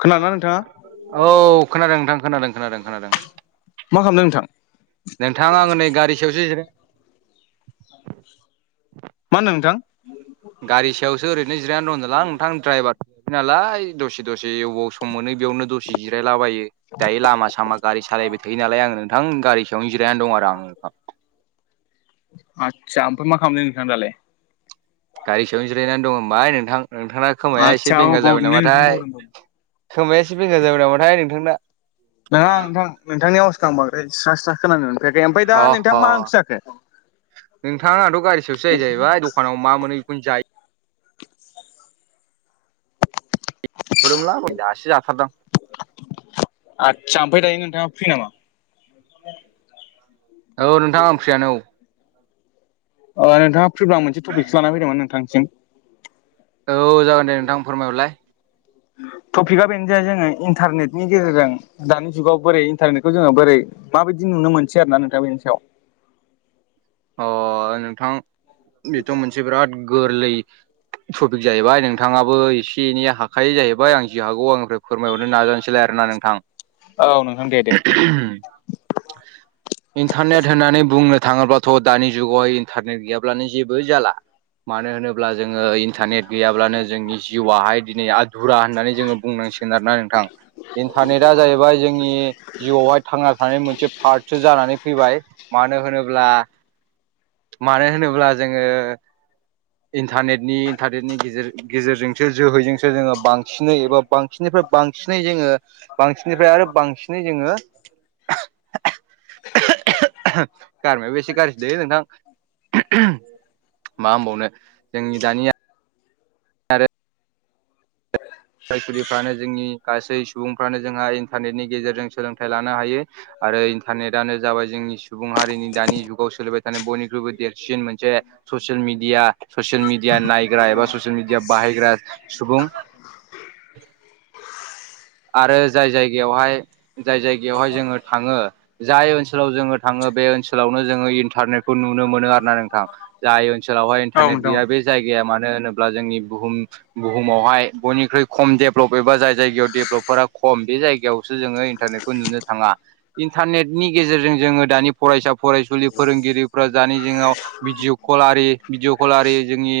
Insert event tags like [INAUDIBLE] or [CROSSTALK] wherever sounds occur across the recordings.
खोनादोंना नोंथाङा औ खोनादों नोंथां खोनादों खोनादों खोनादों। मा खालामदों नोंथां? नोंथाङा आङो नै गारि सायावसो जिराय मा होनदों नोंथां? गारि सायावसो ओरैनो जिरायानो होनदोंलां नोंथां द्राइभारसै नालाय दसे दसे एवबाव सम मोनो बेयावनो दसे जिरायलाबायो दायो लामा सामा गारि सालायबाय थायो नालाय आङो नोंथां गारि सायावनो जिरायनानै दं आरो आं आदसा ओमफ्राय मा खालामदों नोंथां दालाय? गारि सायावनो जिरायनानै दं होनबाय नोंथां नोंथांना खोमाया आदसा एसे औ बेंगा जाबाय बावदोंलै नोंथां नामाथाय बावदों बावदों। खोमाया एसे बेंगा जाबाय नामाथाय नोंथांना नङा नोथां नोंथांनि आवाजखौ आं बद्राय स्रा स्रा खोनानो मोनफैयाखै ओमफ्राय दा अह नोंथा मा ओंख्रि जाखो? नोंथां आंथ' गारि सायावसो जायो जाहैबाय दखानाव मा मोनो बेखौनो जायो [UNINTELLIGIBLE] दासो जाथारदां आदसा ओमफ्राय दायो नोंथाङा फ्रि नामा? [INAUDIBLE] औ नोंथां आं फ्रियान औ अ नोंथाङा फ्रिब्ला आं मोनसे टपिकसो लानानै फैदोंमोन नोंथांसिम औ जागोन दे नोंथां फोरमायहरलाय टपिकआ बेनो जाय जोङो इन्टारनेटनि गेजेरजों दानि जुगाव बोरै इन्टारनेटखौ जोङो बोरै माबायदि नुनो मोनसै आरो ना नोंथां बेनि सायाव अ नोंथां बेथ' मोनसे बिराद गोरलै ट्रफिक जाहैबाय नोंथाङाबो एसे एनै हाखायो जाहैबाय आं जि हागौ आंनिफ्राय फोरमायहरनो नाजानोसैलाय आरो ना नोंथां। औ नोंथां दे दे इन्टारनेट होननानै बुंनो थाङोब्ला थ' दानि जुगावहाय इन्टारनेट गैयाब्लानो जेबो जाला मानो होनोब्ला जोङो इन्टारनेट गैयाब्लानो जोंनि जिउाहाय दिनै धुरा होननानै जोङो बुंनांसिगोन आरोना नोंथां। इन्टारनेटआ जाहैबाय जोंनि जिउआवहाय थांना थानाय मोनसे पार्ट सो जानानै फैबाय मानो होनोब्ला मानो होनोब्ला जोङो इन्टारनेटनि इन्टारनेटनि गेजेर गेजेरजोंसो जोहैजोंसो जोङो बांसिनै एबा बांसिननिफ्राय बांसिनै जोङो बांसिननिफ्राय आरो बांसिनै जोङो गारमायाबो एसे गारजिलै नोंथां मा होनबावनो जोंनि दानिया फरायसुलिफ्रानो जोंनि गासै सुबुंफ्रानो जोंहा इन्टारनेटनि गेजेरजों सोलोंथाइ लानो हायो। आरो इन्टारनेटानो जाबाय जोंनि सुबुं हारिनि दानि जुगाव सोलिबाय थानाय बयनिख्रुइबो देरसिन मोनसे ससियेल मिडिया ससियेल मिडिया नायग्रा एबा ससियेल मिडिया बाहायग्रा सुबुं आरो जाय जाय गेवहाय जाय जायगायावहाय जोङो थाङो जाय ओनसोलाव जोङो थाङो बे ओनसोलावनो जोङो इन्टारनेट खौ नुनो मोनो आरो ना नोंथां जाय ओनसोलावहाय औ इन्टारनेट नोंथां गैया बे जायगाया मानो होनोब्ला जोंनि बुहुम बुहुमावहाय बयनिख्रुइ खम देभेलप एबा जाय जायगायाव देभ लबफोरा खम बे जायगायावसो जोङो इन्टारनेटखौ नुनो थाङा। इन्टारनेटनि गेजेरजों जोङो दानि फरायसा फरायसुलि फोरोंगिरिफ्रा दानि जोंङाव भिडिअ' कल आरि भिडिअ' कल आरि जोंनि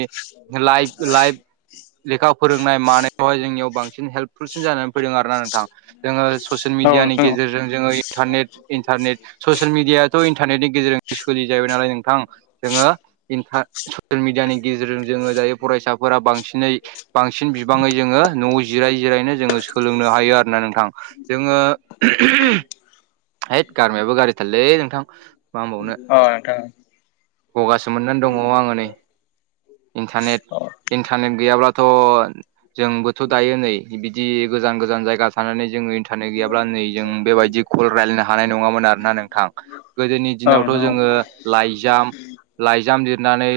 लाइभ लाइभ [INAUDIBLE] लेखा फोरोंनाय मानेयावहाय जोंनियाव बांसिन हेल्पफुलसिन जाना आरोना नोंथां जोङो ससियेल औ मिडियानि नोंथां गेजेरजों जोङो इन्टारनेट इन्टारनेट ससियेल मिडियााथ' इन्टारनेटनि गेजेरजों सोलिजाबबाय नालाय नोंथां जोङो इन्टा ससियेल मिडियानि गेजेरजों जोङो दायो फरायसाफोरा बांसिन दिनै बांसिन बिबाङै जोङो न' जिराय जिरायनो जोङो सोलोंनो हायो आरोना नोंथां जोङो हैथ गारमायाबो गारिथारलै नोंथां मा होनबावनो। अ नोंथां। गगासो मोननानै दङ आङो नै। इन्टारनेट औ इन्टारनेट गैयाब्लाथ' जोंबोथ' दायो नै बिदि गोजान गोजान जायगा थानानै जोंङो होनो गैयाब्ला नै जों बेबायदि कल रायलायनो हानाय नङामोन आरोना नोंथां। गोदोनि औ दिनावथ' नोंथां औ जोङो लाइजाम लाइजाम लिरनानै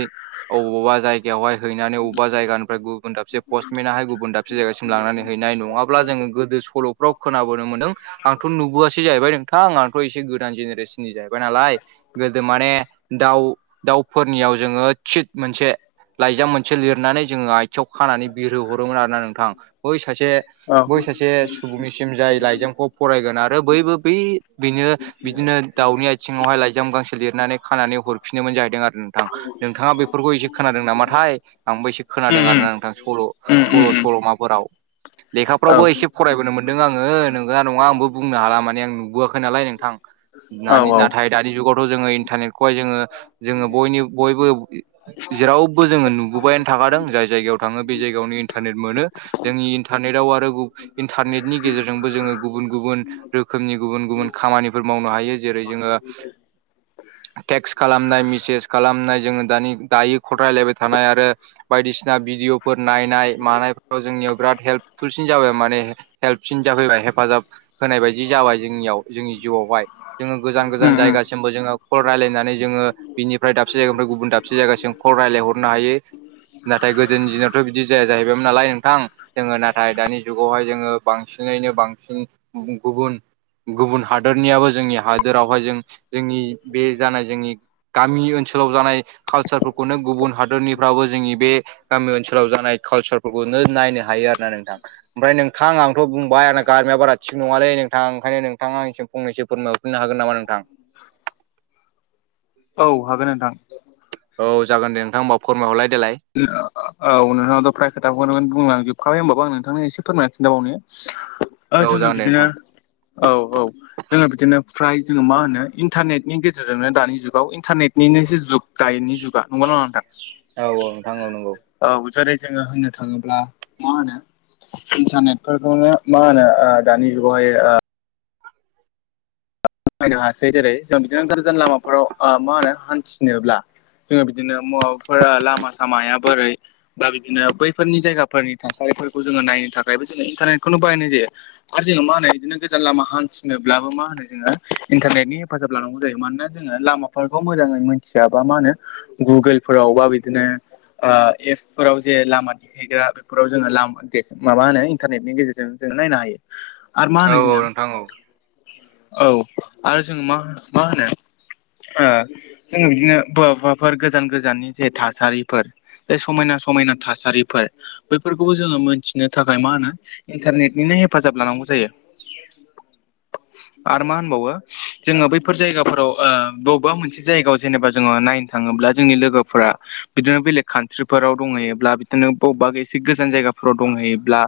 अबावबा जायगायावहाय हैनानै अबेबा जायगानिफ्राय गुबुन दाबसे पस्टमेनाहाय गुबुन दाबसे जायगासिम लांनानै हैनाय नङाब्ला जोङो गो दो सल'फ्राव खोनाबोनो मोनदों आंथ' नुबोआसै जाहैबाय नोंथां आंथ' एसे गोदान जेनेरेसननि जाहै बाय नालाय गोदो माने दाउ दाउफोरनियाव जोङो चित मोनसे लाइजाम मोनसे लिरनानै जोङो आथियाव खानानै बिरहोहरोमोन आरोना नोंथां बै सासे बै औ सासे सुबुंनिसिम जाय लाइजामखौ फरायगोन आरो बैबो बै बेनो बिदिनो दावनि आयथिं सिङावहाय लाइजाम गांसो लिरनानै खानानै हरफिननोमोन जाहैदों आरो नोंथां नोंथाङा बेफोरखौ एसे खोनादों नामाथाय आंबो एसे उम खोनादों उम आरोना नोंथां सल' उम उम सल' उम सल'माफोराव। औ लेखाफ्रावबो एसे फरायबोनो मोनदों आङो नोंगौना नङा आंबो बुंनो हाला माने आं नुबोआखै नालाय नोंथां। नानि औ नाथाय दानि जुगावथ' जोङो इन्टारनेटखौहाय जोङो जोङो बयनि बयबो जेरावबो जोङो नुबोबायायानो थाखादों जाय जायगायाव थाङो बे जायगायावनो इन्टारनेट मोनो। जोंनि इन्टारनेटआव आरो गु इन्टारनेटनि गेजेरजोंबो जोङो गुबुन गुबुन रोखोमनि गुबुन गुबुन खामानिफोर मावनो हायो जेरै जोङो टेक्स्ट खालामनाय मेसेज खालामनाय जोङो दानि दायो खलरायलायबाय थानाय आरो बायदिसिना भिडिअफोर नायनाय मानायफोराव जोंनियाव बिराद हेल्पफुलसिन जाबाय माने। हेलपसिन जाफैबाय हेफाजाब होनाय बायदि जाबाय जोंनियाव जोंनि जिउआवहाय जोङो गोजान गोजान उम उम जायगा जोंबो जोङो कल रायलायनानै जोङो बिनिफ्राय दाबसे जायगानिफ्राय गुबुन दाबसे जायगासिम फरायलायहरनो हायो नाथाय गोदोनि दिनावथ' बिदि जाया जाहैबायमोन नालाय नोंथां। जोङो नाथाय दानि जुगावहाय जोङो बांसिनैनो बांसिन गुबुं गुबुन गुबुन हादरनियाबो जोंनि हादोरावहाय जों जोंनि बे जानाय जोंनि गामि ओनसोलाव जानाय खौनो गुबुन हादरनिफ्राबो जोंनि बे गामि ओनसोलाव जानाय कालसारफोरखौनो नायनो हायो आरो ना नोंथां ओमफ्राय नोंथां आंथ' बुंबाय आंना गारमाया बारा थिग नङालै नोंथां ओंखायनो नों थाङा एसे फ‌ंनैसो फोरमायहरफिननो हागोन नामा नोंथां? औ हागोन नोंथां। औ जागोन दे नोंथां ओमबा फोरमायहरलाय देलाय। औ नोंथाङाथ फ्राय खोथाखौ बुंलांजोबखाबाय होमबाबो आं नोंथांनो एसे फोरमायना खिन्थाबावनो औ जोङो जागोन दे बिदिनो नोंथां औ औ जोङो बिदिनो फ्राय जोङो मा होनो इन्टारनेटनि गेजेरजोंनो दानि जुगाव इन्टारनेटनिनो जे जुग गायनि जुगा नंगौ ना नङा नोंथां औ औ नोंथां औ नंगौ। औ जेरै जोङो होननो थाङोब्ला मा होनो इन्टारनेट फोरखौनो मा होनो ओ दानि जुगावहाय ओ बायनो हासै जेरै जों बिदिनो गोजान लामाफोराव मा होनो हान्थिनोब्ला जोङो बिदिनो मावाबाफोर लामा सामाया बोरै बा बिदिनो बैफोरनि जायगाफोरनि थासारिफोरखौ जोङो नायनो थाखायबो जोङो इन्टारनेटखौनो बाहायनाय जायो। आरो जोङो मा होनो बिदिनो गोजान लामा हान्थिनोब्लाबो मा होनो जोङो इन्टारनेटनि हेफाजाब लानांगौ जायो मानोना जोङो लामाफोरखौ मोजाङै मिथियाबा मा होनो गुगोलफोराव बा बिदिनो ओ एपसफोराव जे लामा देखायग्रा बेफोराव जोङो लाम माबा होनो इन्टारनेटनि गेजेरजों जोङो नायनो हायो। आरो मा औ होनो औ जोंना नोंथां औ औ आरो जोङो मा मा होनो ओ जोङो बिदिनो बवाबाफोर गोजान गोजाननि जे थासारिफोर बे समायना समायना थासारिफोर बैफोरखौबो जोङो मोनथिनो थाखाय मा होनो इन्टारनेटनिनो हेफाजाब लानांगौ जायो आ [UNINTELLIGIBLE] जोङो बैफोर जायगाफोराव ओ बबेबा मोनसे जायगायाव जेनेबा जोङो नायनो थाङोब्ला जोंनि लोगोफोरा बिदिनो बेलेग कान्ट्रिफोराव दंहैयोब्ला बिदिनो बबेबा एसे गोजान जायगाफोराव दंहैयोब्ला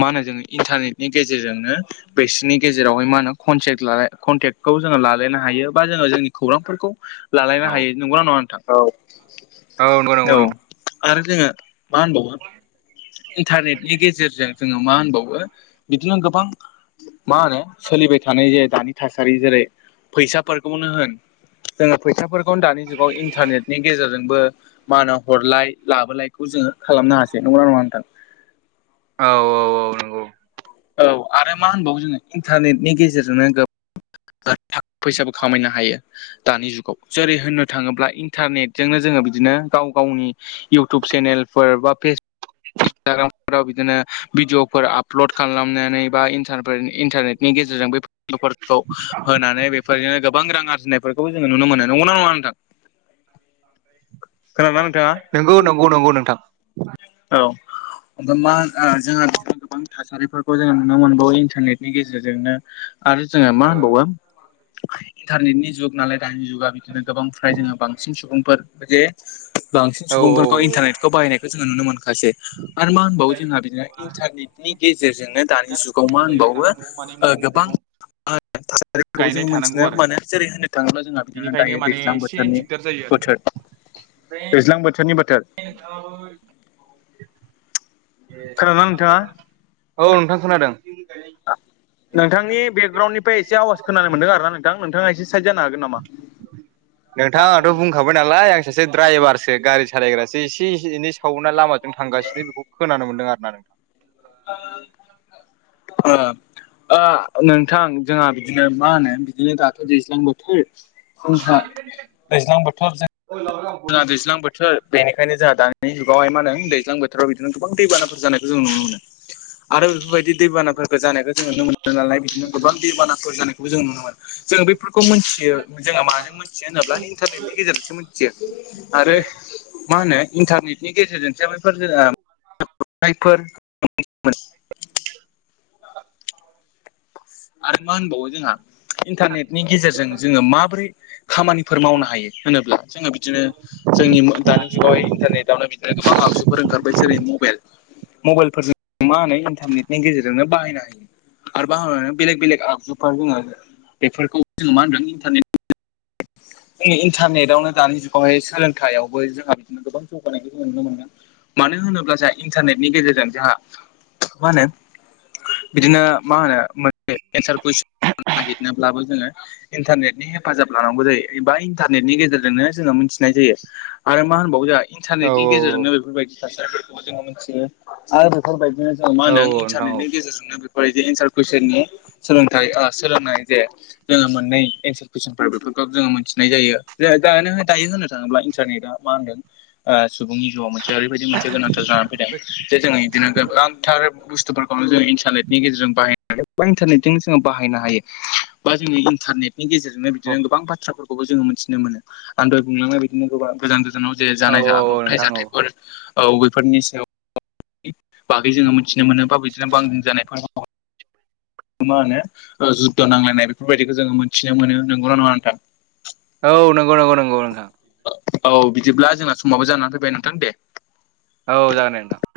मा होनो जो इन्टारनेटनि गेजेरजोंनो बिसोरनि गेजेरावहाय मा होनो [UNINTELLIGIBLE] लालाय कनटेक्टखौ जोङो लालायनो हायो बा जोङो जोंनि खौरांफोरखौ लालायनो औ हायो। नंगौना नङा नोंथां औ औ नंगौ नंगौ औ नोंथां आरो जोंङो मा होनबावो इन्टारनेटनि गेजेरजों जोङो मा होनबावो बिदिनो गोबां मा होनो सोलिबाय थानाय जे दानि थासारि जेरै फैसाफोरखौनो होन जोङो फैसाफोरखौ दानि जुगाव इन्टारनेटनि गेजेरजोंबो मानाव हरलाय लाबोलायखौ जोङो खालामनो हासै नंगौना नङा नोंथां औ औ। औ नंगौ औ आरो मा होनबावो जोङो इन्टारनेटनि गेजेरजोंनो गो थाखा फैसाबो खामायनो हायो। दानि जुगाव जेरै होननो थाङोब्ला इन्टारनेटजोंनो जोङो बिदिनो गाव गावनि इउटुब चेनेलफोर बा फेसबुक इन्सटाग्रामफोराव बिदिनो भिडिअफोर आब आबलद खालामनानै बा इनटारफोरनि इनटारनेटनि गेजेरजों बैफोर होनानै बेफोरजोंनो गोबां रां आरजिनायफोरखौबो जोङो नुनो मोनो नंगौना नङा नोंथां? खोनादोंना नोंथाङा? नंगौ नंगौ नंगौ नोंथां। औ ओमफ्राय मा ओ जोंहा बिदिनो गोबां थासारिफोर जोङो नुनो मोनबावो इन्टारनेटनि गेजेरजोंनो आरो जोङो मा औ होनबावो इन्टारनेटनि जुग नालाय दानि जुगा बिदिनो गोबां फ्राय जोङो बांसिन सुबुंफोर जे बांसिन औ सुबुंफोरखौ इन्टारनेटखौ बाहायनायखौ जोङो नुनो मोनखासै आरो मा होनबावो जोंहा बिदिनो इन्टारनेटनि गेजेरजोंनो दानि जुगाव मा होनबावो न मानि मैगं थाइगं आ थासारिफोरखौ जोंङो मिथिनो मोनो जेरै होननो थाङोब्ला जोंहा बिदिनो दायो दैज्लां बोथोरनि बोथोर। दैज्लां बोथोरनि बोथोर। [UNINTELLIGIBLE] खोनादोंना नोंथाङा? औ नोंथां खोनादों। नोंथांनि बेकग्राउन्डनिफ्राय एसे आवाज खोनानो मोनदों आरोना नोंथां नोंथाङा एसे साइद जानो हागोन नामा? नोंथाङाथ' बुंखाबाय नालाय आं सासे द्रायभारसो गारि सालायग्रासो एसे एनै सावना लामाजों थांगासिनो बेखौ खोनानो मोनदों आरो ना नोंथां। ओ ओ नोंथां जोंहा बिदिनो मा होनो बिदिनो दाथ' दैज्लां बोथोर। फुंजा दैज्लां बोथोर जो [UNINTELLIGIBLE] जोंहा दैज्लां बोथोर। बेनिखायनो जोंहा दानि जुगावहाय मा होन दैज्लां बोथोराव बिदिनो गोबां दैबानाफोर जानायखौ जों नुनो मोनो। आरो बेफोरबायदि दै बानाफोरफोरखौ जानायखौ जोङ नुनो मोनो नालाय बिदिनो गोबां दै बानाफोर जानायखौबो जों नुनो मोनो। जों बेफोरखौ मोनथियो जोंहा माजों मोनथियो होनोब्ला इन्टारनेटनि गेजेरजोंसो मिथियो। आरो मा होनो इन्टारनेटनि गेजेरजोंसो बैफोर जों ओ [UNINTELLIGIBLE] [UNINTELLIGIBLE] आरो मा होनबावो जोंहा इन्टारनेटनि गेजेरजों जोङो मा बोरै खामानिफोर मावनो हायो होनोब्ला जोङो बिदिनो जोंनि मो दानि जुगावहाय इन्टारनेटआवनो बिदिनो गोबां आगजुफोर ओंखारबाय जेरै मबाइल। मबाइलफोरजों मा होनो इन्टारनेटनि गेजेरजोंनो बाहायनो हायो आरो बाहानानै बेलेग बेलेग आगजुफोर जोङो बेफोरखौ जोङो मा होनदों इन्टारनेट इ इन्टारनेटआवनो दानि जुगावहाय सोलोंथायाइआवबो जोंहा बिदिनो गोबां जौनायनायखौ जोङो नुनो। मानो होनोब्ला जोंहा इन्टारनेटनि गेजेरजों जोहा मा होनो बिदिनो मा होनो [UNINTELLIGIBLE] एन्सार कुइसन नागिरनोब्लाबो जोङो इन्टारनेटनि हेफाजाब लानांगौ जायो एबा इन्टारनेटनि गेजेरजोंनो जोङो मिथिनाय जायो। आरो मा होनबावो जोंहा इन्टारनेटनि गेजेरजोंनो बेफोरबायदि थासारिफोरखौबो जोङो मोनथियो। आर बेफोरबायदिनो जों मा होनदों नोंथां औ इन्टारनेटनि गेजेरजोंनो बेफोरबायदि एन्सार कुइसननि सोलोंथाइ ओ सोलोंनाय जे जोङो मोननै एन्सार कुइसनफोर बेफोरखौ जोङो मिथिनाय जायो जे दानो दायो होननो थाङोब्ला इन्टारनेटआ मा होनो ओ सुबुंनि जिउआव मोनसे ओरैबायदि मोनसे गोनांथार जाना जे जो बिदिनो गोबांथार बुस्थुफोरखौ जों इन्टारनेटनि गेजेरजों बाहाय बा इन्टारनेटजोंनो जोङो बाहायनो हायो बा जोङो इन्टारनेटनि गेजेरजोंनो बिदिनो गोबां बाथ्राफोर खौबो जोङो मिथिनो मोनो आं दहाय बुंलांनाय बिदिनो गोबां गोजान गोजानाव जे औ जानाय औ औ जाब्रबथाय नोंथां औ नोंथां औ जाथायफोर औ बेफोरनि सायाव बागै जोङो मिथिनो मोनो बा बिदिनो बां जानायफोर [UNINTELLIGIBLE] मा होनो ओ जुद्ध नांलायनाय बेफोरबायदिखौ जोङो मोनथिनो मोनो नंगौना नङा नोंथां? औ नंगौ नगौ नंगौ नोंथां। औ बिदिब्ला जोंना समाबो जानानै फैबाय नोंथां दे। औ जागोन दे नोंथां।